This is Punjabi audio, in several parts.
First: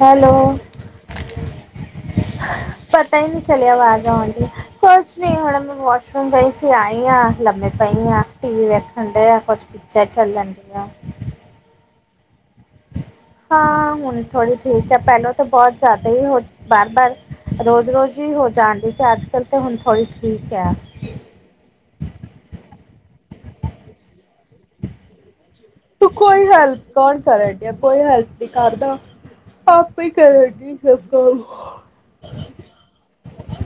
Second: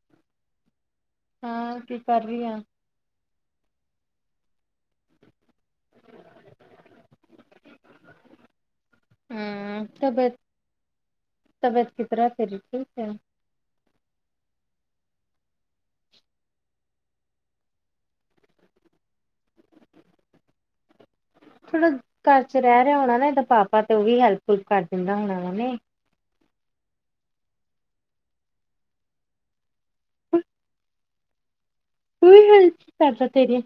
ਹੈਲੋ। ਹਾਂ ਕੀ ਕਰ ਰਹੀ ਆ ਪਤਾ ਨੀ ਚਲੇਆ ਆਵਾਜ਼ ਆਉਣ ਦੀ। [unintelligible] ਕੋਛ ਨੀ ਹੁਣ ਮੈਂ ਵੋਸ਼ਰੂਮ ਗਈ ਸੀ ਆਈ ਆਂ ਲੰਮੇ ਪਈ ਆਂ ਟੀ ਵੀ ਵੇਖਣ ਡਏ ਆ ਕੋਛ ਚਲ ਚੱਲ ਤਬੀਅਤ ਲੈਂਦੀ ਆ। ਤਬੀਅਤ ਕਿਸਰ ਤੇਰੀ ਠੀਕ ਹੈ। ਹਾਂ ਹੁਨ ਥੋੜ੍ਹੀ ਠੀਕ ੲ ਪਹਿਲਾਂ ਤਾਂ ਬੋਹੁਤ ਜ਼ਿਆਦਾ ਹੀ ਹੋ ਬਾਰ ਬਾਰ ਰੋਜ਼ ਰੋਜ਼ ਹੀ ਹੋ ਜਾਨਦੀ ਸੀ ਅੱਜ ਕਲ ਤੇ ਹੁਨ ਥੋੜ੍ਹੀ ਠੀਕ ਅ। ਥੋੜਾ ਘਰ ਚ ਰਹਿ ਰਿਹਾ ਹੋਨਾ ਨਾ ਇਹਦਾ ਪਾਪਾ ਤੇ ਉਹ ਵੀ ਹੈਲਪ ਫੁਲਪ ਕਰ ਦਿੰਦਾ ਹੋਨਾ ਉਹ ਨੇ ਤੂੰ ਕੋਈ ਹੈਲਪ ਕੌਨ ਕਰੇ ਕੋਈ ਹੈਲਪ ਨਹੀਂ ਕਰਦੋ ਆਪ ਕੋਈ ਕਰੇਹੀ ਸਭ ਕੰਮ। ਕੋਈ ਹੈਲਪ ਕਰਦਾ ਤੇਰੀ।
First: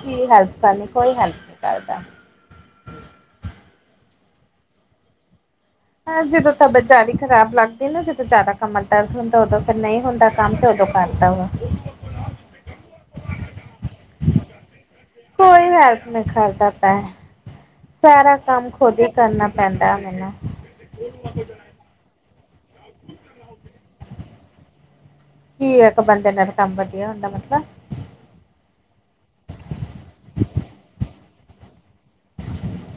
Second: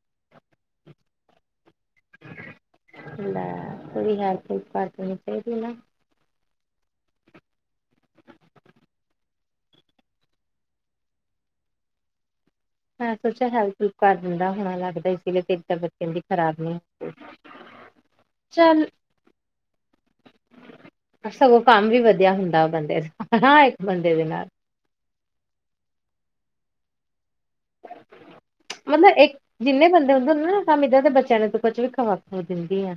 ਕੀ ਹੈਲਪ ਕਰਨੀ ਕੋਈ ਹੈਲਪ ਨੀ ਕਰਦਾ। ਲੈ ਥੋੜੀ ਹੈਲਪ ਹੁਲਪ ਕਰ ਦੇਨੀ ਚਾਹੀਦੀ ਨਾ। ਹਾਂ ਜਦੋਂ ਤਲ ਤਬਯਤ ਜ਼ਿਆਦਾ ਖ਼ਰਾਬ ਲਾੱਗਦੀ ਨਾ ਜਦੋਂ ਜ਼ਿਆਦਾ ਕਮਰ ਦਰਦ ਹੁੰਦਾ ਉਦੋਂ ਫਿਰ ਨਈ ਹੁੰਦਾ। ਕੰਮ ਤਾਂ ਉਦੋ ਕਰਤਾਂ ਵਾ। ਮੈਂ ਸੋਚਿਆ ਹੈਲਪ ਹੂਲਪ ਕਰ ਦਿੰਦਾ ਹੋਨਾ ਲੱਗਦਾ ਇਸ ਲਈ ਤੇਰੀ ਕੋਈ ਤਬਿਯਤ ਹੈਲਪ ਕੇੰਨੀ ਨਹੀਂ ਖਰਾਬ ਕਰਦਾ ਹੋਈ। ਪਿਆ ਸਾਰਾ ਕੰਮ ਖੁਦ ਈ ਕਰਨਾ ਪੈਂਦਾ ਮੈਨੂੰ। ਸਗੋਂ ਕੰਮ ਵੀ ਵਦਿਆ ਹੁੰਦਾ ਵ ਬੰਦੇ ਦਾ ਹਾਂ ਇੱਕ ਬੰਦੇ ਦੇ ਨਾਲ। ਕੀਏ ਇੱਕ ਬੰਦੇ ਨਾਲ ਕੰਮ ਵਦਿਆ ਹੁੰਦਾ ਮਤਲਬ [inaudible] ਮਤਲਬ ਇੱਕ ਜਿੰਨੇ ਬੰਦੇ ਹੁੰਦੇ ੳਨਾ ਕੰਮ ਇਦਾਂ ਦੇ ਬੱਚੇਆਂ ਨੂੰ ਤਾਂ ਕੁਛ ਵੀ ਖਵਾ ਖੁਵੁ ਦਿੰਦੀ ੲ।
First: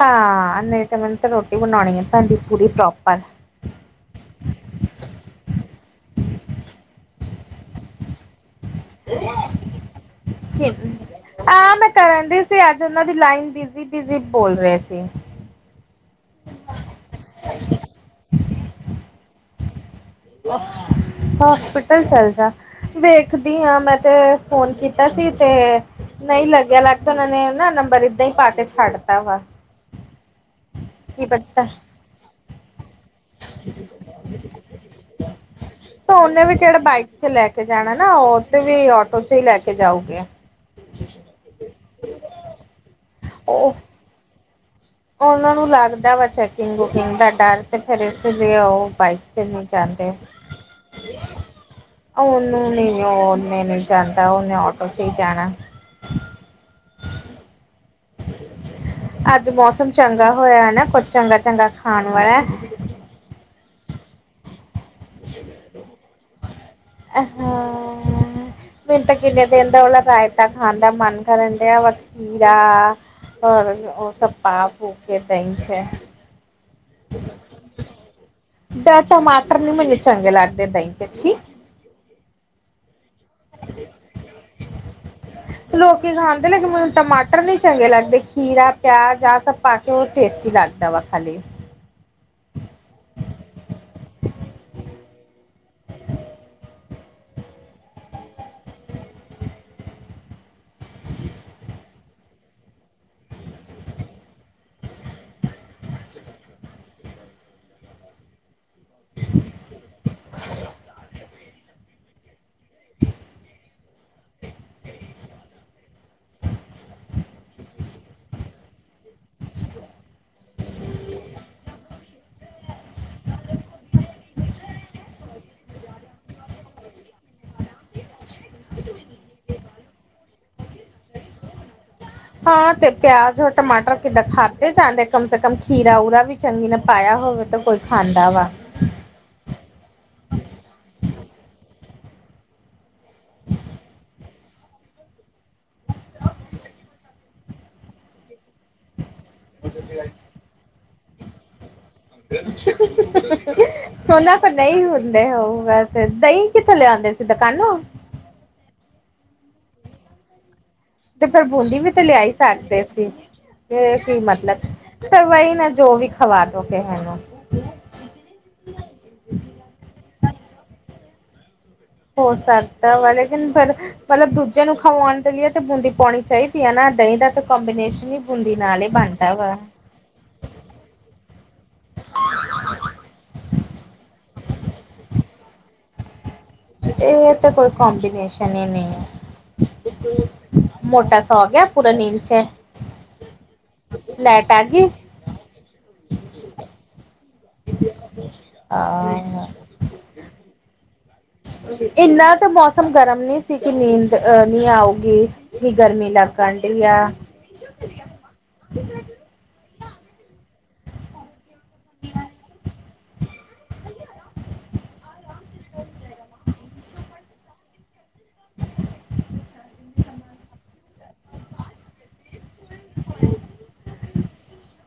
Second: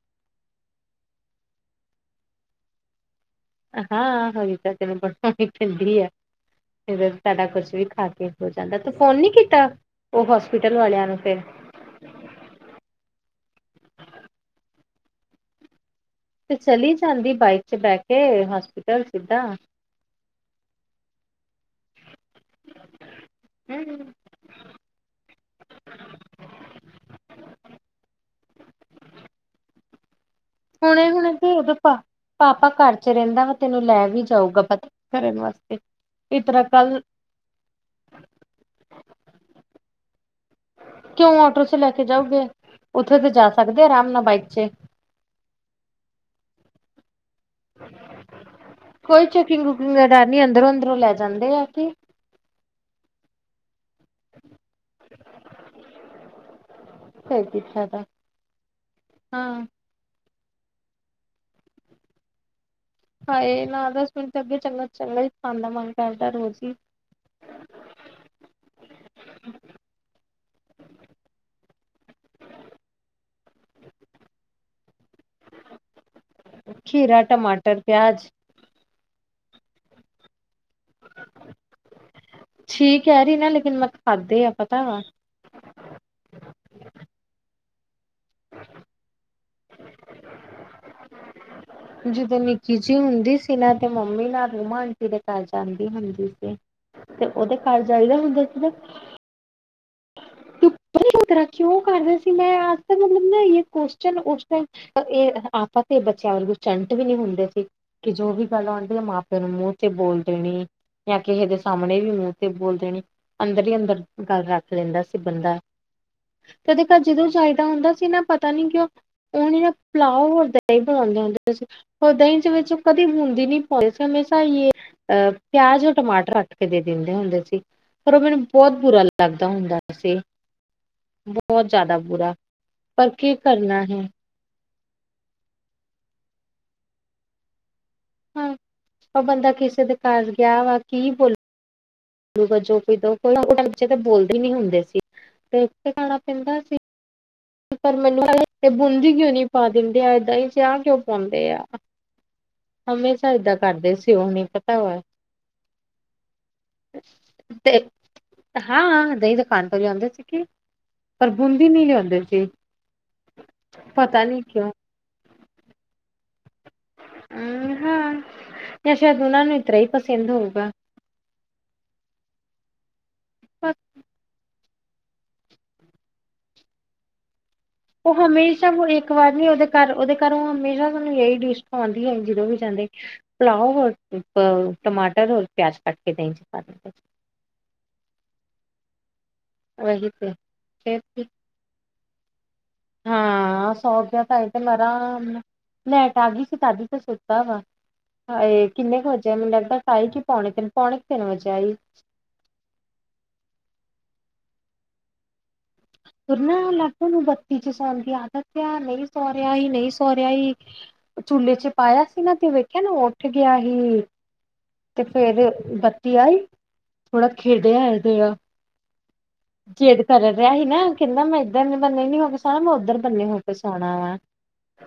ਹਾਂ, ਨਈ ਤੇ ਮੈਨੂੰ ਤੇ ਰੋਟੀ ਬਣਾਉਨੀ ਏ, ਤੁਹਾਡੀ ਪੂਰੀ ਪ੍ਰੋਪਰ। ਆਹਾਂ ਹੋਈ ਤਾਂ ਤੇਨੂੰ ਬਰਫੀ ਠੰਡੀ ੲ, ਫਿਰ ਸਾਡਾ ਕੁਛ ਵੀ ਖਾ ਕੇ। ਹੋ ਜਾਂਦਾ, ਤੂੰ ਫੋਨ ਨੀ ਕੀਤਾ, ਉਹ ਹੋਸਪਿਟਲ ਵਾਲਿਆਂ ਨੂੰ ਫੇਰ। ਤੇ ਅੱਜ ਉਹਨਾਂ ਦੀ ਲਾਈਨ ਬਿਜੀ- ਬਿਜ਼ੀ ਬੋਲ ਰਹੇ ਸੀ। ਤੇ ਚਲੀ ਜਾਂਦੀ ਬਾਈਕ 'ਚ ਬਹਿ ਕੇ, ਹੋਸਪਿਟਲ ਸਿੱਦਾ। ਹੋਸਪਿਟਲ ਚੱਲ ਜਾ, ਵੇਖਦੀ ਆਂ ਮੈਂ ਤੇ ਫੋਨ ਕੀਤਾ ਸੀ, ਤੇ ਨਈ ਲੱਗੇਆ ਲੱਗਦਾ, ਉਹਨਾਂ ਨੇ ਨਾ ਨੰਬਰ ਏਦਾਂ ਈ ਪਾ ਕੇ ਛੱਡ ਤਾ ਵਾ। ਹੁਨੇ- ਹੁਣੇ ਕੀ ਉਦ ਪਾ, ਪਾਪਾ ਘਰ ਚਰੇਦਾਂ ਵਾ ਤੈਨੂੰ ਲੈ ਵੀ ਜਾਊਗਾ ਪਤਾ ਕਰਨ ਵਾਸਤੇ, ਏ ਤਰਾਂ ਕੱਲ ਜੇ ਲੈ ਕੇ ਜਾਣਾ ਨਾ, ਉੱਥੇ ਵੀ ਓਟੋ 'ਚ ਈ ਲੈ ਕੇ ਜਾਊਗੇ। ਕਿਉਂ ਓਟੋ 'ਚ ਲੈ ਕੇ ਜਾਊਗੇ, ਉੱਥੇ ਤੇ ਜਾ ਉਹ ਸਕਦੇ ਆਰਾਮ ਨਾਲ ਬਾਈਕ 'ਚ। ਉਹਨਾਂ ਨੂੰ ਲੱਗਦਾ ਵਾ, ਚੈਕਿੰਗ ਵੂਕਿੰਗ ਦਾ ਡਰ ਤੇ ਫਿਰ ਇਸ ਲਈ ਓ ਬਾਈਕ ਕੋਈ 'ਚ ਚੈਕਿੰਗ ਨੂੰ ਵੁਕਿੰਗ ਦਾ ਜਾਂਦੇ ਡਰ ਨੀ ਅੰਦਰੋਂ ਅੰਦਰੋਂ ਲੈ ਜਾਂਦੇ ਆ ਕਿ ਉਹਨੂੰ ਨਹੀਂ ਉਹਨੇ ਨਹੀਂ ਜਾਂਦਾ, ਉਹਨੇ ਆਟੋ 'ਚ ਹੀ ਜਾਣਾ ਫਿਰ ਕੀ ਫਾਇਦਾ ਅੱਜ ਹਾਂ ਮੌਸਮ ਚੰਗਾ ਹੋਇਆ ਨਾ, ਕੁੱਝ ਚੰਗਾ -ਚੰਗਾ ਖਾਣ ਵਾਲਾ ਹਾਏ, ਨਾ ਦਸ ਮਿੰਟ ਅੱਗੇ ਚੰਗਾ ਚੰਗਾ ਹੀ ਖਾਂਣ ਦਾ ਮਨ ਕਰਦਾ ਰੋਜ਼ ਹੀ [unintelligible] ਮੈਨੂੰ ਤਾਂ ਕਿੰਨੇ ਦਿਨ ਦਾ ਉਹਲਾ ਰਾਇਤਾ ਖਾਣ ਦਾ ਮਨ ਕਰਨ ਦਿਆ ਵਖੀਰਾ ਔਰ ਉਹ ਸਭ ਪਾ ਪਉ ਕੇ ਦਈ 'ਚ ਖੀਰਾ, ਟਮਾਟਰ, ਪਿਆਜ ਏਦਾ ਟਮਾਟਰ ਨੀ ਮੈਨੂੰ ਚੰਗੇ ਲੱਗਦੇ ਦਹੀਂ 'ਚ ਛੀ ਠੀਕ ਕਹਿ ਰਹੀ, ਨਾ ਲੇਕਿਨ ਮੈਂ ਖਾਧੇ ਆ ਪਤਾ ਲੋਕੀ ਖਾਂਦੇ, ਮੈਨੂੰ ਟਮਾਟਰ ਨਹੀਂ ਚੰਗੇ ਲੱਗਦੇ ਖੀਰਾ, ਪਿਆਜ ਆਹ ਸ ਬਹੁਤ ਟੇਸਟੀ ਲਗਦਾ ਵਾ ਖਾਲੀ ਜਦੋਂ ਨਿੱਕੀ ਜੀ ਹੁੰਦੀ ਸੀ ਨਾ ਤੇ ਮੰਮੀ ਨਾਲ ਰੋਮਾ ਆਂਟੀ ਦੇ ਘਰ ਜਾਂਦੀ ਹੁੰਦੀ ਸੀ ਤੇ ਉਹਦੇ ਘਰ ਜਾਈਦਾ ਹੁੰਦਾ ਸੀ ਨਾ ਤ ਕਿਉਂ ਕਰ ਰਿਹਾ ਸੀ ਮੈਂ ਅਜ ਤ ਮਤਲਬ ਨਾ ਕੁਸ਼ਨ ਉਸ ਟਾਈਮ ਇਹ ਆਪਾਂ ਤੇ ਇਹ ਬੱਚਿਆਂ ਵੱਲ ਚੰਟ ਵੀ ਨੀ ਹੁੰਦੇ ਸੀ, ਕਿ ਜੋ ਵੀ ਗੱਲ ਆਉਂਦੀ ਹੈ ਮਾਂ -ਪਿਓ ਨੂੰ ਮੂੰਹ ਤੇ ਬੋਲ ਦੇਣੀ ਜਾਂ ਕਿਸੇ ਦੇ ਸਾਹਮਣੇ ਵੀ ਮੂੰਹ ਤੇ ਬੋਲ ਦੇਣੀ, ਅੰਦਰ ਹੀ ਅੰਦਰ ਗੱਲ ਰੱਖ ਲੈਂਦਾ ਸੀ ਬੰਦਾ ਕਦੇ ਘਰ ਜਦੋਂ ਜਾਈਦਾ ਹੁੰਦਾ ਸੀ ਨਾ ਪਤਾ ਨੀ ਕਿਉਂ ਉਹਨ ਨਾ ਪਲਾਓ ਹੋਰ ਦਾ ਹੀ ਬਣਾਉਂਦੇ ਹੁੰਦੇ ਸੀ ਉਹ ਦਹੀਂ 'ਚ ਵਿੱਚ ਕਦੀ ਹੁੰਦੀ ਨੀ ਪਾਉਈ ਸੀ ਹਮੇਸ਼ਾ ਹੀਏ ਅ ਪਿਆਜ ਟਮਾਟਰ ਰਟ ਕੇ ਦੇ ਦਿੰਦੇ ਹੁੰਦੇ ਸੀ ਪਰ ਉਹ ਮੈਨੂੰ ਬਹੁਤ ਬੁਰਾ ਲੱਗਦਾ ਹੁੰਦਾ ਸੀ ਬਹੁਤ ਜ਼ਿਆਦਾ ਬੁਰਾ ਹਾਂ ਤੇ ਪਰ ਕੀ ਪਿਆਜ ਔਰ ਕਰਨਾ ਟਮਾਟਰ ਹੈ ਕਿੱਦਾਂ ਖਾ ਤੇ ਜਾਂਦੇ, ਕਮ ਸੇ ਕਮ ਖੀਰਾ ਉਰਾ ਵੀ ਚੰਗੀ ਨਾ ਪਾਇਆ ਹੋਵੇ ਤਾਂ ਕੋਈ ਖਾਂਦਾ ਹਾਂ ਵਾ ਉਹ ਬੰਦਾ ਕਿਸੇ ਦੇ ਘਰ ਗਿਆ ਵਾ, ਕੀ ਬੋਲੇ ਜੋ ਕੋਈ ਦੋ ਉਹਚੇ ਤੇ ਬੋਲਦੇ ਨੀ ਹੁੰਦੇ ਸੀ, ਤੇ ਉਥੇ ਖਾਣਾ ਪੈਂਦਾ ਸੀ ਪਰ ਮੈਨੂੰ ਬੂੰਦੀ ਕਿਉਂ ਨੀ ਪਾ ਦਿੰਦੇ ਆ ਏਦਾਂ ਹੀ ਚਿਆ ਕਿਉਂ ਪਾਉਂਦੇ ਆ [inaudible] ਹਮੇਸ਼ਾ ਏਦਾਂ ਕਰਦੇ ਸੀ ਉਹ ਉਹਨਾ ਨੀ ਪਰ ਪਤਾ ਨਹੀਂ ਵਾ ਹੁੰਦੇ ਹੋਊਗਾ ਤੇ, ਦਹੀਂ ਕਿੱਥੋਂ ਲਿਆਉਂਦੇ ਸੀ ਤੇ ਦੁਕਾਨੋਂ ਹਾਂ, ਦਹੀਂ ਦੁਕਾਨ ਤੋਂ ਹੀ ਲਿਆਂਦੇ ਸੀਗੇ। ਤੇ ਫਿਰ ਬੂੰਦੀ ਵੀ ਤੇ ਲਿਆ ਹੀ ਸਕਦੇ ਸੀ, ਇਹ ਕੀ ਪਤਾ ਨੀ ਮਤਲਬ ਕਿਉਂ ਫਿਰ ਵਹੀ ਨਾ, ਜੋ ਵੀ ਖਵਾ ਦੋ ਕੇ ਇਹਨਾ ਨੂੰ ਹਮ ਹਾਂ, ਅਸ਼ਾਦ ਉਨਾਂ ਨੂੰ ਇਤਰਰਾ ਹੀ ਪਸੰਦ ਹੋਊਗਾ। ਹੋ ਸਕਦਾ ਤਾਂ ਵ, ਲੇਕਿਨ ਫਿਰ ਬਸ ਮਤਲਬ ਦੂਜਿਆਂ ਨੂੰ ਖਾਵਾਉਣ ਲੀ ਤੇ ਬੂੰਦੀ ਪਾਉਣੀ ਚਾਹੀਦੀ ਹੈ ਨਾ, ਦਹੀਂ ਦਾ ਤੇ ਕੰਬੀਨੇ ਉਹ ਹਮੇਸ਼ਾ ਇੱਕ ਵਾਰ ਨੀ ਉਹਦੇ ਘਰ ਉਹਦੇ ਘਰੋਂ ਹਮੇਸ਼ਾ ਤੁਹਾਨੂੰ ਇਹੀ ਡਿਸ਼ ਖਵਾਉਂਦੀ ਹੈ, ਜਦੋਂ ਵੀ ਜਾਂਦੇ ਪੁਲਾਓ ਹੋਰ ਟਮਾਟਰ ਰ ਪਿਆਜ ਕੱਟ ਕੇ ਦਹੀਂ ਪਾ ਦਿੰਦੇ ਇਹ ਤਾਂ ਕੋਈ ਕੰਬੀਨੇਸ਼ਨ ਹੀ ਨਹੀਂ ਹੈ। ਵਹੀ ਤੇ ਮੋਟਾ ਫਿਰ ਸੋ ਗਿਆ ਪੂਰਾ ਨੀਂਦ 'ਚ ਹਾਂ ਸੌਗਿਆ ਤਾਂ ਇਹ ਲੈਟ ਆ ਤੇ ਗਈ ਆਰਾਮ ਨਾਲ, ਲੈਟ ਆਗੀ ਸੀ ਤਦ ਤਾਂ ਸੁਤਾ ਵਾ। ਹਏ ਕਿੰਨੇ ਵਜੇ, ਮੈਨੂੰ ਅ ਲੱਗਦਾ ਢਾਈ ਕੀ ਪਾਉਣੇ ਤਿੰਨ ਪੌਣੇ ਤਿੰਨ ਵਜੇ ਆਈ ਇੰਨਾ ਤਾਂ ਮੌਸਮ ਗਰਮ ਨਹੀ ਸੀ, ਕਿ ਨੀਂਦ ਨੀ ਆਊਗੀ ਕੀ ਗਰਮੀ ਫਿਰ ਨਾ ਲਗਨ ਡੀ ਆ ਧਿਆਨ ਨਹੀਂ ਸੋਹਰਿਆ ਹੀ ਨਹੀਂ ਸੋਹਰਿਆ ਹੀ, ਚੁੱਲੇ ਚ' ਪਾਇਆ ਸੀ ਨਾ ਤੇ ਕੀ ਉੱਠ ਗਿਆ ਸੀ, ਤੇ ਫੇਰ ਬੱਤੀ ਆਈ, ਥੋੜਾ ਖੇਡਿਆ ਤੇ ਖੇਦ ਕਰ ਰਿਹਾ ਸੀ ਨਾ ਕਹਿੰਦਾ ਮੈਂ ਇੱਧਰ ਬੰਨੇ ਨੀ ਹੋ ਕੇ ਸਣਾ, ਮੈਂ ਉੱਧਰ ਬੰਨੇ ਹੋ ਕੇ ਸਣਾ ਵਾ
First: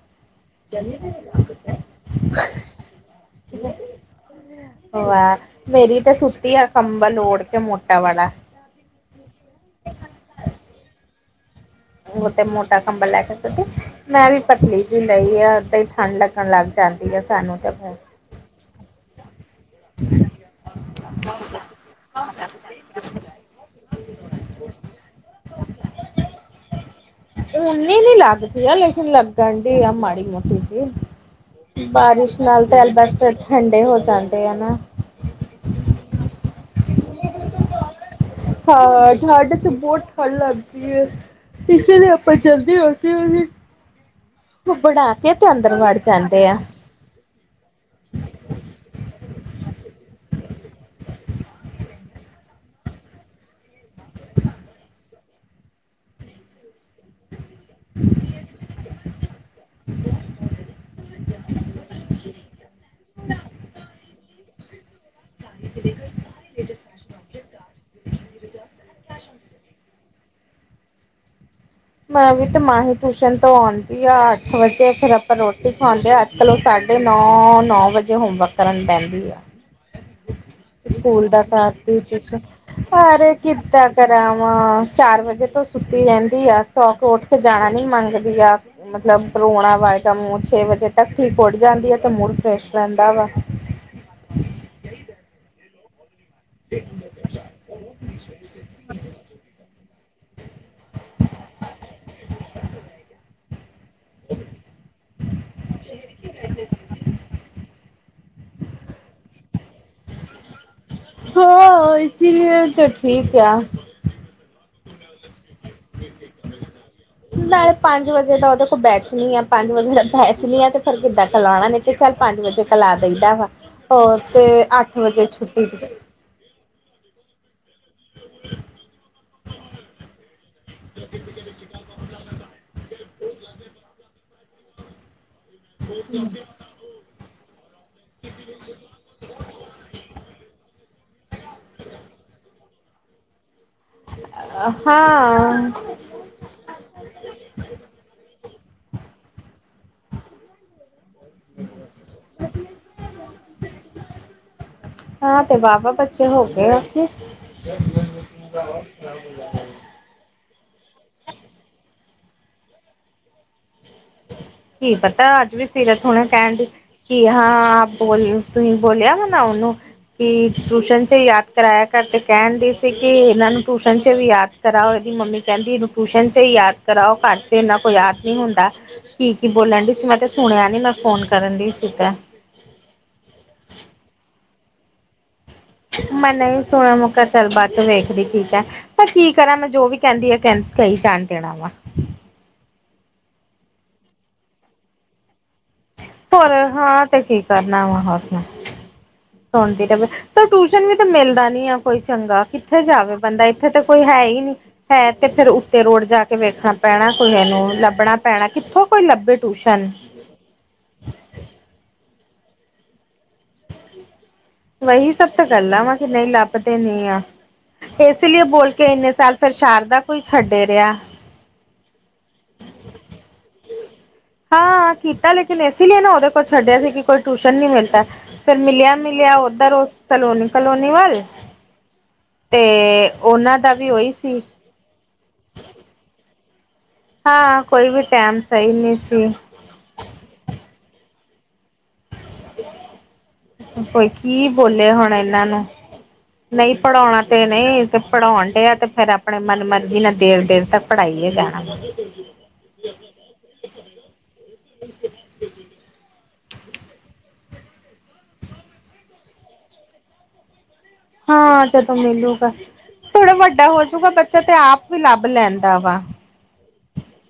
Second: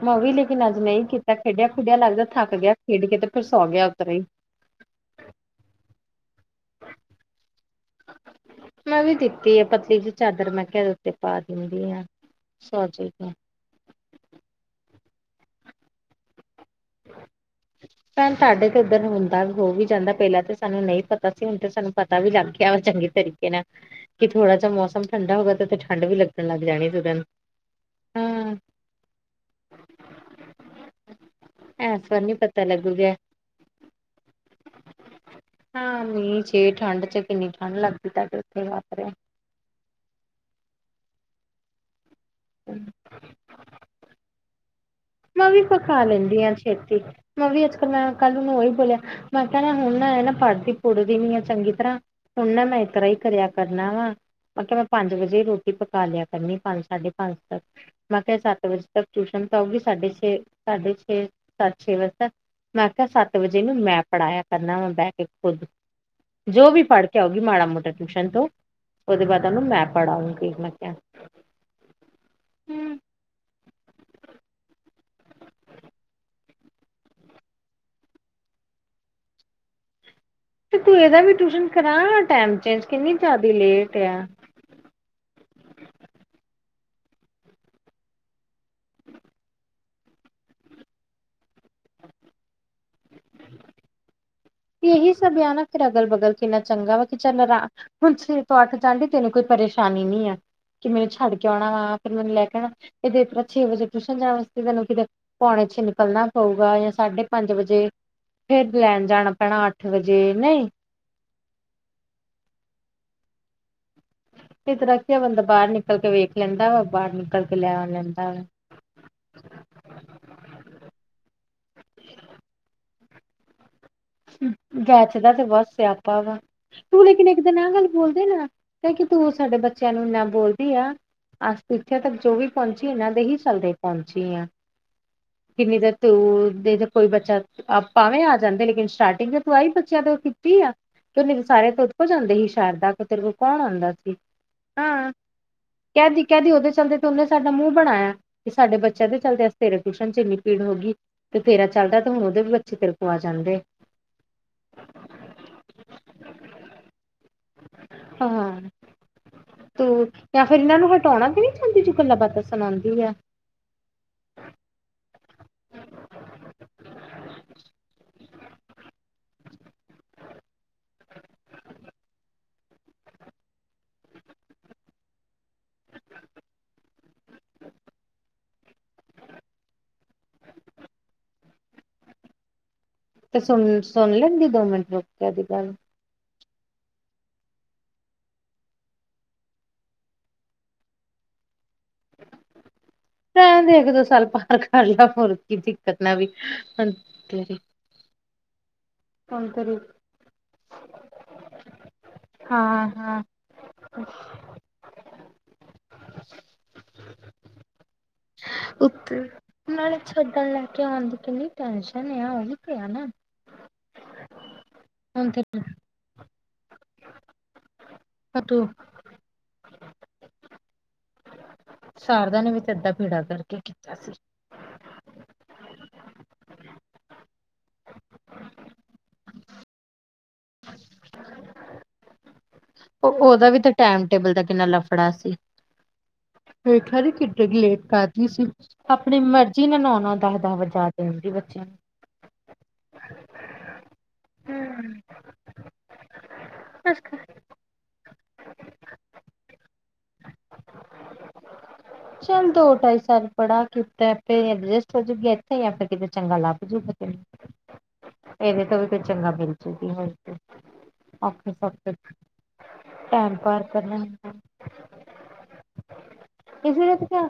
ਮੈਂ ਉਹ ਵੀ ਲਿਖ ਨਾ ਅੱਜ ਨਹੀਂ ਕੀਤਾ ਖੇਡਿਆ ਖੁਡਿਆ ਲੱਗਦਾ ਥੱਕ ਗਿਆ, ਖੇਡ ਕੇ ਤੇ ਫਿਰ ਸੌ ਗਿਆ ਉੱਤਰ ਹੀ ਆ ਮੇਰੀ ਤੇ ਸੁੱਤੀ ਆ ਕੰੰਬਲ ਲੋੜ ਕੇ ਮੋਟਾ ਵਾਲਾ ਮੈਂ ਵੀ ਦਿੱਤੀ ਆ ਪਤਲੀ ਦੀ ਚਾਦਰ ਮੈਂ ਕਿਹਾ ਏਦੇ ਉੱਤੇ ਪਾ ਦਿੰਦੀ ਹਾਂ, ਉਹ ਤੇ ਮੋਟਾ ਸੋਜੇ ਕੰਬਲ ਲੈ ਕੇ ਮੈਂ ਵੀ ਪਤਲੀ ਜਿਹੀ ਲਈ ਆ, ੳਦਾ ਹੀ ਠੰਢ ਲੱਗਣ ਲੱਗ ਜਾਂਦੀ ਆ ਸਾਨੂੰ ਤਾਂ ਫਿਰ ਭੈਣ ਤੁਹਾਡੇ ਕਿੱਧਰ ਹੁੰਦੀ ਪਰ ਹੋ ਵੀ ਜਾਂਦਾ ਪਹਿਲਾਂ ਤਾਂ ਸਾਨੂੰ ਨਹੀਂ ਪਤਾ ਸੀ, ਹੁਣ ਤੇ ਸਾਨੂੰ ਪਤਾ ਵੀ ਲੱਗ ਗਿਆ ਵਾ ਚੰਗੇ ਤਰੀਕੇ ਨਾਲ ਕਿ ਥੋੜਾ ਜਿਹਾ ਮੌਸਮ ਠੰਡਾ ਹੋਗਾ, ਤੇ ਠੰਡ ਵੀ ਲੱਗਣ ਲਗ ਜਾਣੀ ਸੀ ਉਹਦੇ ਨੂੰ ਓਨੀ ਨੀ ਲੱਗਦੀ ਆ, ਲੇਕਿਨ ਲੱਗਣ ਡ ਆ ਮਾੜੀ ਮੋਟੀ ਜੀ ਐਸ ਵਾਰ ਨੀ ਬਾਰਿਸ਼ ਪਤਾ ਨਾਲ ਤੇ ਲੱਗੂਗਾ। ਅਲਬਸਟਰ ਠੰਡੇ ਹੋ ਜਾਂਦੇ ਨਾ ਹਾਂ ਨੀ ਛੇ ਠੰਢ ਚ ਕਿੰਨੀ ਠੰਢ ਲੱਗਦੀ ਤੁਹਾਡੇ ਉੱਥੇ ਵਾਪਰ ਸਾਡੇ ਤਾਂ ਬਹੁਤ ਠੰਡ ਲੱਗਦੀ ਹੈ ਇਸੇ ਲਈ ਆਪਾਂ ਚਲਦੇ ਹਦੇ ਉਹਦੀ ਬਣਾ ਮੈਂ ਵੀ ਅੰਦਰ ਵੜ ਪਕਾ ਲੈਂਦੀ ਜਾਂਦੇ ਆਾਂ ਆ ਛੇਤੀ, ਮੈਂ ਵੀ ਅੱਜ ਕੱਲ ਮੈਂ ਕੱਲ ਉਹਨੂੰ ਉਹੀ ਬੋਲਿਆ, ਮੈਂ ਕਹਿਣਾ ਹੁਣ ਐ ਨਾ ਪੜ੍ਹਦੀ ਪੁੜਦੀ ਨੀ ਆ ਚੰਗੀ ਤਰ੍ਹਾਂ ਹੁਣ ਨਾ ਮੈਂ ਇਸ ਤਰ੍ਹਾਂ ਹੀ ਕਰਿਆ ਕਰਨਾ ਵਾ, ਮੈਂ ਕਿਹਾ ਮੈਂ ਪੰਜ ਵਜੇ ਰੋਟੀ ਪਕਾ ਲਿਆ ਕਰਨੀ ਪੰਜ ਸਾਡੇ ਹਾਂ ਸਰ, ਮੈਂ ਕਿਹਾ ਸਤ ਵਜੇ ਤੱਕ ਟਿਊਸ਼ਨ ਤਾਂ ਉਹਗੀ ਸਾਢੇ ਛੇ ਸਾਢੇ ਛੇ ਸੱਤ ਛੇ ਵਜੇ ਤੱਕ, ਮੈਂ ਕਿਹਾ ਸੱਤ ਵਜੇ ਨੂੰ ਮੈਂ ਪੜ੍ਹਾਇਆ ਕਰਨਾ ਇਹਨੂੰ ਬਹਿ ਕੇ ਖੁਦ, ਜੋ ਵੀ ਪੜ ਆਉਗੀ ਮਾੜਾ ਮੋਟਾ ਟਿਊਸ਼ਨ ਤੋਂ, ਉਹਦੇ ਬਾਅਦ ਉਹਨੂੰ ਮੈਂ ਪੜ ਆਉਗੀ ਮੈਂ ਕਿਹਾ ਮੈਂ ਵੀ ਤਾਂ ਮਾਹੀ ਹੂੰ। ਟਿਊਸ਼ਨ ਤੋਂ ਆਉਂਦੀ ਆ ਅੱਠ ਵਜੇ, ਫਿਰ ਆਪਾਂ ਰੋਟੀ ਖਵਾਉਂਦੇ ਹਾਂ ਅੱਜ ਕੱਲ੍ਹ ਉਹ ਸਾਢੇ ਨੌ ਨੌ ਵਜੇ ਹੋਮਵਰਕ ਕਰਨ ਬੈਂਦੀ ਆ। ਤੇ ਤੂੰ ਇਹਦਾ ਸਕੂਲ ਵੀ ਦਾ ਟਿਊਸ਼ਨ ਕਰਾ ਕਰਦੀ ਟਿਊਸ਼ਨ, ਟਾਈਮ ਚੇਂਜ ਕਿੰਨੀ ਪਰ ਜ਼ਿਆਦਾ ਕਿੱਦਾਂ ਲੇਟ ਕਰਾ ਆ। ਅ ਚਾਰ ਵਜੇ ਤੋਂ ਸੁੱਤੀ ਰਹਿੰਦੀ ਆ, ਸੌਕੇ ਉੱਠ ਕੇ ਜਾਣਾ ਨੀ ਮੰਗਦੀ ਆ। ਮਤਲਬ ਪਰੋਣਾ ਵਾ ਆਏਗਾ ਕੰਮ ਛੇ ਵਜੇ ਤੱਕ ਠੀਕ ਉੱਡ ਜਾਂਦੀ ਆ, ਤੇ ਮੁੂੜ ਫਰੈਸ਼ ਰਹਿੰਦਾ ਵਾ। ਇਹੀ ਸਭ ਯਾ ਨਾ ਫੇਰ ਅਗਲ- ਬਗਲ। ਕਿੰਨਾ ਚੰਗਾ ਵਾ ਕਿ ਚੱਲ ਹੁਣ [unintelligible] ਸ ਤੋਂ ਉੱਠ ਜਾਂਦੀ ਤੈਨੂੰ ਕੋਈ ਪਰੇਸ਼ਾਨੀ ਨਹੀਂ ਆ। ਕਿ ਮੈਨੂੰ ਛੱਡ ਕੇ ਆਉਣਾ ਵਾ, ਫੇਰ ਮੈਨੂੰ ਲੈ ਕੇ ਆਣਾ ਇਹਦੇ ਛੇ ਵਜੇ ਟੂਸ਼ਨ ਜਾਣ ਵਾਸਤੇ ਤੈਨੂੰ ਕਿਤੇ। ਪੌਣੇ ਛੇ ਨਿਕਲਣਾ ਪਊਗਾ, ਜਾਂ ਸਾਢੇ ਪੰਜ ਵਜੇ ਫੇਰ ਲੈਣ ਜਾਣਾ। ਪੈਣਾ ਅੱਠ ਵਜੇ, ਨਹੀਂ ਸੋ ਇਸੀ ਲਈਏ ਤਾਂ ਠੀਕ ਆ। ਇਸ ਤਰਾਂ ਬੰਦਾ ਬਾਹਰ ਨਿਕਲ ਕੇ ਵੇਖ ਲੈਂਦਾ ਵਾ, ਬਾਹਰ ਨਿਕਲ ਕੇ ਲੈ ਆ ਲੈਂਦਾ ਵਾ। ਬੈਚਣੀ ਆ ਪੰਜ ਵਜੇ ਬੈਚਣੀ ਆ ਤੇ ਫੇਰ ਕਿੱਦਾਂ ਖਿਲਾਉਣਾ ਨੇ ਚੱਲ ਪੰਜ ਵਜੇ ਸਲਾ ਦਈਦਾ ਵਾ। ਉਥੇ ਅੱਠ ਵਜੇ ਛੁੱਟੀ। ਪਾ ਵਾ। ਤੂੰ ਲੇਕਿਨ ਇੱਕ ਦਿਨ ਆਹ ਗੱਲ ਬੋਲਦੇ ਨਾ, ਐ ਕੀ ਤੂੰ ਸਾਡੇ ਬੱਚਿਆਂ ਨੂੰ ਇੰਨਾ ਬੋਲਦੀ ਆ। ਆ ਇੱਥੇ ਤੱਕ ਜੋ ਵੀ ਪਹੁੰਚੀ, ਇਹਨਾਂ ਦੇ ਹੀ ਚੱਲਦੇ। ਪਹੁੰਚੀ ਆ, ਕਿੰਨੀ ਦੇਰ ਤੂੰ ਦੇ ਤੇ ਕੋਈ ਬੱਚਾ। ਆਪਾਵੇਂ ਆ ਜਾਂਦੇ ਲੇਕਿਨ, ਸਟਾਰਟਿੰਗ ਤੇ ਤੂੰ ਆਈ ਬੱਚਿਆਂ ਤੋਂ ਕੀਤੀ ਆ, ਤੇ ਉਹਨੇ ਸਾਰੇ ਤੁਦ ਕੋ ਜਾਂਂਦੇ ਸੀ ਸ਼ਾਰਦਾ ਤੇਰੇ ਕੋ ਕੌਣ ਆਉਂਦਾ। ਹਾਂ ਹਾਂ ਕਹਿਦੀ- ਕਹਿਦੀ ਉਹਦੇ ਚੱਲਦੇ ਤੇ ਉਹਨੇ ਸਾਡਾ ਮੂੰਹ ਬਣਾਇਆ। ਕਿ ਸਾਡੇ ਬੱਚਿਆਂ ਦੇ ਚਲਦੇ, ਤੇਰੇ ਟਿਊਸ਼ਨ ਚ ਇੰਨੀ ਭੀੜ ਹੋ ਗਈ। ਤੇ ਤੇਰਾ ਚੱਲਦਾ ਤੇ ਹੁਣ ਉਹਦੇ ਵੀ ਬੱਚੇ ਤੇਰੇ ਕੋ ਆ ਜਾਂਣਦੇ। ਹਾਂ ਤੇ ਵਾਹ- ਵਾਹ ਬੱਚੇ ਹੋਂਗੇ ਉਥੇ। ਤ ਜਾਂ ਫੇਰ ਇਹਨਾਂ ਨੂੰ ਹਟਾਉਣਾ ਵੀ ਨੀ ਚਾਹੁੰਦੀ, ਜੇ ਗੱਲਾਂ- ਬਾਤਾਂ ਸੁਣਾਉਂਦੀ ਆ। ਕੀ ਪਤਾ ਅੱਜ ਵੀ ਸਿਰਤ ਹੁਣ ਕਹਿਣ ਡੀ। ਕਿ ਹਾਂ ਆਪ ਬੋਲ ਤੁਸੀਂ ਬੋਲਿਆ ਹੋ ਨਾ ਓਣ ਨੂੰ। ਕਿ ਟਿੂਊਸ਼ਨ ਚ ਯਾਦ ਕਰਇਆ ਕਰ, ਤੇ ਕਹਿਣ ਡ ਸੀ ਕਿ ਇਹਨਾਂ ਨੂੰ ਟਿਊਸ਼ਨ ਚ ਵੀ ਯਾਦ। ਕਰਾਓ ਇਹਦੀ ਮੰਮੀ ਕਹਿੰਦੀ ਇਹਨੂੰ ਟਿਊਸ਼ਨ ਚ ਹੀ ਯਾਦ ਕਰਾਓ, ਘਰ ਚ ਇੰਨਾ ਕੋਈ ਯਾਦ ਨਹੀਂ ਹੁੰਦਾ। ਕੀ- ਕੀ ਬੋਲਣ ਡੀ ਸੀ, ਮੈਂ ਤੇ ਸੁਣਿਆ ਨੀ ਮੈਂ ਫੋਨ ਕਰਨ ਡੀ ਸੀ ਇਕ। ਤੇ ਸੁਣ, ਸੁਣ ਲੈਂਦੀ ਦੋ ਮਿੰਟ ਰੁਕੇ ਓਦੀ ਗੱਲ। ਮੈਂ ਨਹੀਂ ਸੁਣਿਆ ਮੁ ਕਿਹਾ ਚੱਲ ਬਾਤੂੰ ਵੇਖਦੀ ਠੀਕ ਐ। ਪਰ ਕੀ ਕਰਾਂ ਮੈਂ, ਜੋ ਵੀ ਕਹਿੰਦੀ ਆ ਕ ਕਈ ਜਾਣ ਦੇਣਾ ਵਾ। ਰਹਿਣਦੇ ਇੱਕ- ਦੋ ਸਾਲ ਪਾਰ ਕਰ ਲਿਆ, ਫੁਰ ਕਿ। ਹੋਰ ਹਾਂ ਤੇ ਕੀ ਕਰਨਾ ਵਾ, ਹੋਰ। ਮੈਂ ਹੁਣ ਤੇਰੀ ਸੁਣਦੀ ਰਵੇ। ਤਾਂ ਟਿਊਸ਼ਨ ਵੀ ਤਾਂ ਮਿਲਦਾ ਨੀ ਆ ਕੋਈ ਚੰਗਾ, ਕਿੱਥੇ ਹਾਂ ਜਾਵੇ ਹਾਂ ਬੰਦਾ ਇੱਥੇ ਤਾਂ ਕੋਈ ਹੈ ਹੀ ਨਹੀਂ। ਹੈ ਤੇ ਫੇਰ ਉੱਤੇ ਰੋਡ ਜਾ ਕੇ ਵੇਖਣਾ ਪੈਣਾ, ਕੋਈ ਨੂੰ ਲੱਭਣਾ ਪੈਣਾ ਕਿੱਥੋਂ ਕੋਈ ਲੱਭੇ ਟਿਊਸ਼ਨ। ੱਦਾਂ ਲੈ ਕੇ ਆਉਣ ਦੀ ਕਿੰਨੀ ਟੈਨਸ਼ਨ ਆ ਉਹੀ ਤੇ ਆ ਨਾ। ਵਹੀ ਸਭ ਹੁਣ ਤੇ ਤਾਂ ਗੱਲਾਂ ਵਾਂ ਕਿ, ਨਹੀਂ ਲੱਭਦੇ ਨਹੀਂ ਆ। ਇਸ ਲਈ ਤੂੰ ਬੋਲ ਕੇ ਇੰਨੇ ਸਾਲ ਫੇਰ ਸ਼ਾਰਦਾ ਕੋਈ ਛੱਡੇ ਰਿਹਾ। ਸ਼ਾਰਦਾ ਨੇ ਵੀ ਤੇ ਅੱਧਾ ਬੇੜਾ ਗਰਕ ਹੀ ਕੀਤਾ ਸੀ। ਹਾਂ ਕੀਤਾ ਲੇਕਿਨ ਇਸ ਲਈ ਨਾ ਉਹਦੇ ਕੋਲ ਛੱਡਿਆ ਸੀ ਕਿ, ਕੋਈ ਟਿਊਸ਼ਨ ਨਹੀਂ ਮਿਲਦਾ। ਫੇਰ ਮਿਲਿਆ- ਮਿਲਿਆ ਉੱਧਰ ਉਸ ਕਲੋਨੀ। ਕਲੋਨੀ ਵੱਲ, ਤੇ ਉਹਨਾਂ ਦਾ ਵੀ ਉਹੀ ਸੀ। ਨਾਲ ਲਫੜਾ ਸੀ। ਵਖੇਆ ਨੀ ਕਿੱਡੀ ਗ ਹਾਂ ਲੇਟ ਕੋਈ ਵੀ ਕਰਦੀ ਟਾਈਮ ਸੀ, ਸਹੀ ਨਹੀਂ ਆਪਣੀ ਸੀ। ਮਰਜ਼ੀ, ਵੀ ਨੌ- ਨੌ ਦਸ- ਦਸ ਵਜਾ ਦੇ ਹਣਦੀ ਬੱਚਿਆਂ ਨੂੰ। ਕੋਈ ਕੀ ਨੂੰ। ਬੋਲੇ ਹੁਣ ਇਹਨਾਂ ਨੂੰ, ਨਹੀਂ ਪੜਾਉਣਾ ਸੀ। ਤੇ ਨਹੀਂ ਤੇ ਪੜ੍ਹਾਉਣ ਡਿਆ ਤੇ ਫੇਰ ਆਪਣੇ ਮਨ ਮਰਜੀ ਨਾਲ ਦੇਰ ਦੇਰ ਤੱਕ ਪੜ੍ਹਾਈਏ ਜਾਣਾ ਵ ਚੱਲ ਦੋ ਢਾਈ ਸਾਲ ਪੜਾ ਕਿਤੇ ਅਡਜਸਟ ਹੋਜੂਗੀ ਇੱਥੇ ਜਾਂ ਫਿਰ ਕਿਤੇ ਚੰਗਾ ਲੱਭ ਜਾੂਗਾ ਇਹਦੇ ਤੋਂ ਵੀ ਕੋਈ ਚੰਗਾ ਮਿਲ ਜੂਗੀ ਹੋਰ ਕੀ ਹੈ ਹਾਂ ਜਦੋਂ ਮਿਲੂਗਾ, ਥੋੜਾ ਟਾਈਮ ਪਾਰ ਵੱਡਾ ਕਰਨਾ ਹੋਜੂਗਾ ਹੁੰਦਾ। ਬੱਚਾ ਤੇ ਆਪ ਵੀ ਲੱਭ ਲੈਂਦਾ ਵਾ ਕਿਸੀ ਨੇ ਤੇ ਕੇਹਾ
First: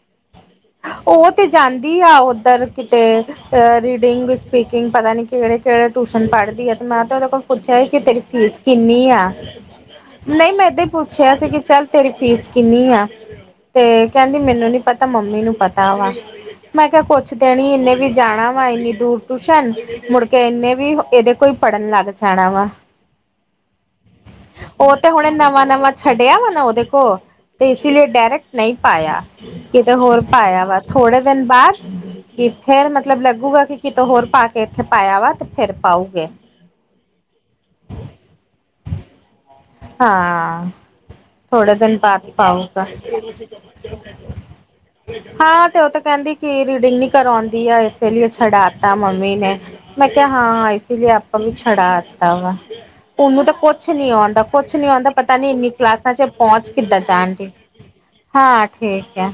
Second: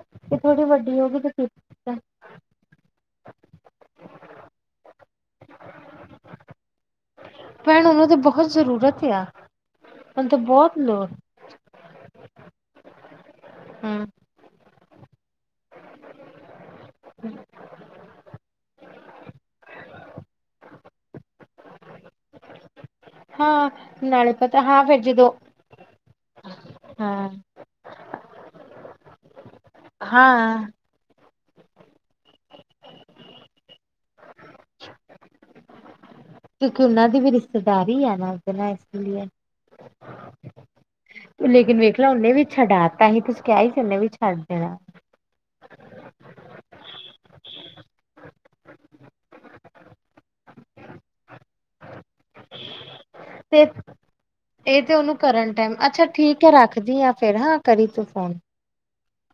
ਉਹ ਤੇ ਜਾਂਦੀ ਆ ਉੱਧਰ ਕਿਤੇ ਅ ਰੀਡਿੰਗ ਸਪੀਕਿੰਗ ਪਤਾ ਨੀ ਕਿਹੜੇ ਕਿਹੜੇ ਟਿਊਸ਼ਨ ਪੜ੍ਹਦੀ ਹੈ, ਤੇ ਮੈਂ ਤਾਂ ਉਹਦੇ ਕੋਲ ਪੁੱਛਿਆ ਭੈਣ ਕਿ ਉਹਨੂੰ ਤੇ ਤੇਰੀ ਬਹੁਤ ਫੀਸ ਜ਼ਰੂਰਤ ਕਿੰਨੀ ਆ [inaudible] ਨਹੀਂ ਮੈਂ ਬਹੁਤ ਤੇ ਲੋੜ ਪੁੱਛਿਆ ਸੀ, ਕਿ ਚੱਲ ਤੇਰੀ ਫੀਸ ਕਿੰਨੀ ਆ ਤੇ ਹੂੰ ਕਹਿੰ ਮੈਨੂੰ ਨੀ ਪਤਾ ਮੰਮੀ ਨੂੰ ਪਤਾ ਵਾ ਮੈਂ ਕਿਹਾ ਕੁਛ ਕਿੰਨੀ, ਇਨੇ ਵੀ ਜਾਣਾ ਵਾ ਇੰਨੀ ਦੂਰ ਟੂਸ਼ਨ ਮੁੜਕੇ ਇੰਨੇ ਵੀ ਇਹਦੇ ਕੋਈ ਪੜ੍ਹਨ ਲੱਗ ਜਾਣਾ ਵਾ ਹਾਂ ਨਾਲ ਉਹ ਤੇ ਹੁਣ ਨਵਾਂ ਨਵਾਂ ਛੱਡਿਆ ਵਾ ਨਾ ਉਹਦੇ ਕੋਲ ਹਾਂ ਤੇ ਇਸ ਲਈ ਡਾਇਰੈਕਟ ਨਹੀਂ ਪਾਇਆ, ਕਿਤੇ ਹੋਰ ਹਾਂ ਪਾਇਆ ਵਾ ਥੋੜੇ ਦਿਨ ਬਾਅਦ ਕਿ ਫੇਰ ਮਤਲਬ ਲੱਗੂਗਾ ਕਿ ਕਿਤੋਂ ਹੋਰ ਪਾ ਕੇ ਇੱਥੇ ਪਾਇਆ ਵਾ ਤੇ ਫੇਰ ਪਾਊਗੇ ਕਿਉਂਕਿ ਉਹਨਾ ਦੀ ਵੀ ਰਿਸ਼ਤੇਦਾਰੀ ਹੀ ਹੈ ਨਾ ਉਸਦੇ ਨਾਲ ਇਸ ਲਈ ਹਾਂ ਥੋੜਾ ਲੇਕਿਨ ਦਿਨ ਵੇਖ ਲਾ ਬਾਅਦ ਉਹਨੇ ਵੀ ਪਾਊਗਾ ਛਡਾ ਤਾ ਹੀ ਤੁਸੀਂ ਕਿਹਾ ਹੀ ਸੀ ਉਹਨੇ ਵੀ ਛੱਡ ਦੇਣਾ ਹਾਂ ਤੇ ਉਹ ਤੇ ਕਹਿੰਦੀ ਕਿ ਰੀਡਿੰਗ ਨੀ ਕਰਉਂਦੀ ਆ ਇਸੇ ਲਈ ਛਡਾਤਾ ਮੰਮੀ ਨੇ ਮੈਂ ਕਿਹਾ ਹਾਂ ਇਸ ਲਈ ਆਪਾਂ ਵੀ ਛੜਾ ਦਿੱਤਾ ਵਾ, ਉਹਨੂੰ ਤਾਂ ਤੇ ਕੁਛ ਨੀ ਆਉਂਦਾ ਕੁਛ ਇਹ ਨੀ ਤੇ ਆਉਂਦਾ ਉਹਨੂੰ ਪਤਾ ਨੀ ਕਰਨ ਇੰਨੀ ਟਾਈਮ ਅੱਛਾ ਕਲਾਸਾਂ ਚ ਠੀਕ ਹੈ ਪਹੁੰਚ ਕਿੱਦਾਂ ਰੱਖਦੀ ਆ ਜਾਣ ਫੇਰ ਡ ਹਾਂ ਕਰੀ ਤੂੰ ਫੋਨ ਹਾਂ ਠੀਕ ਆ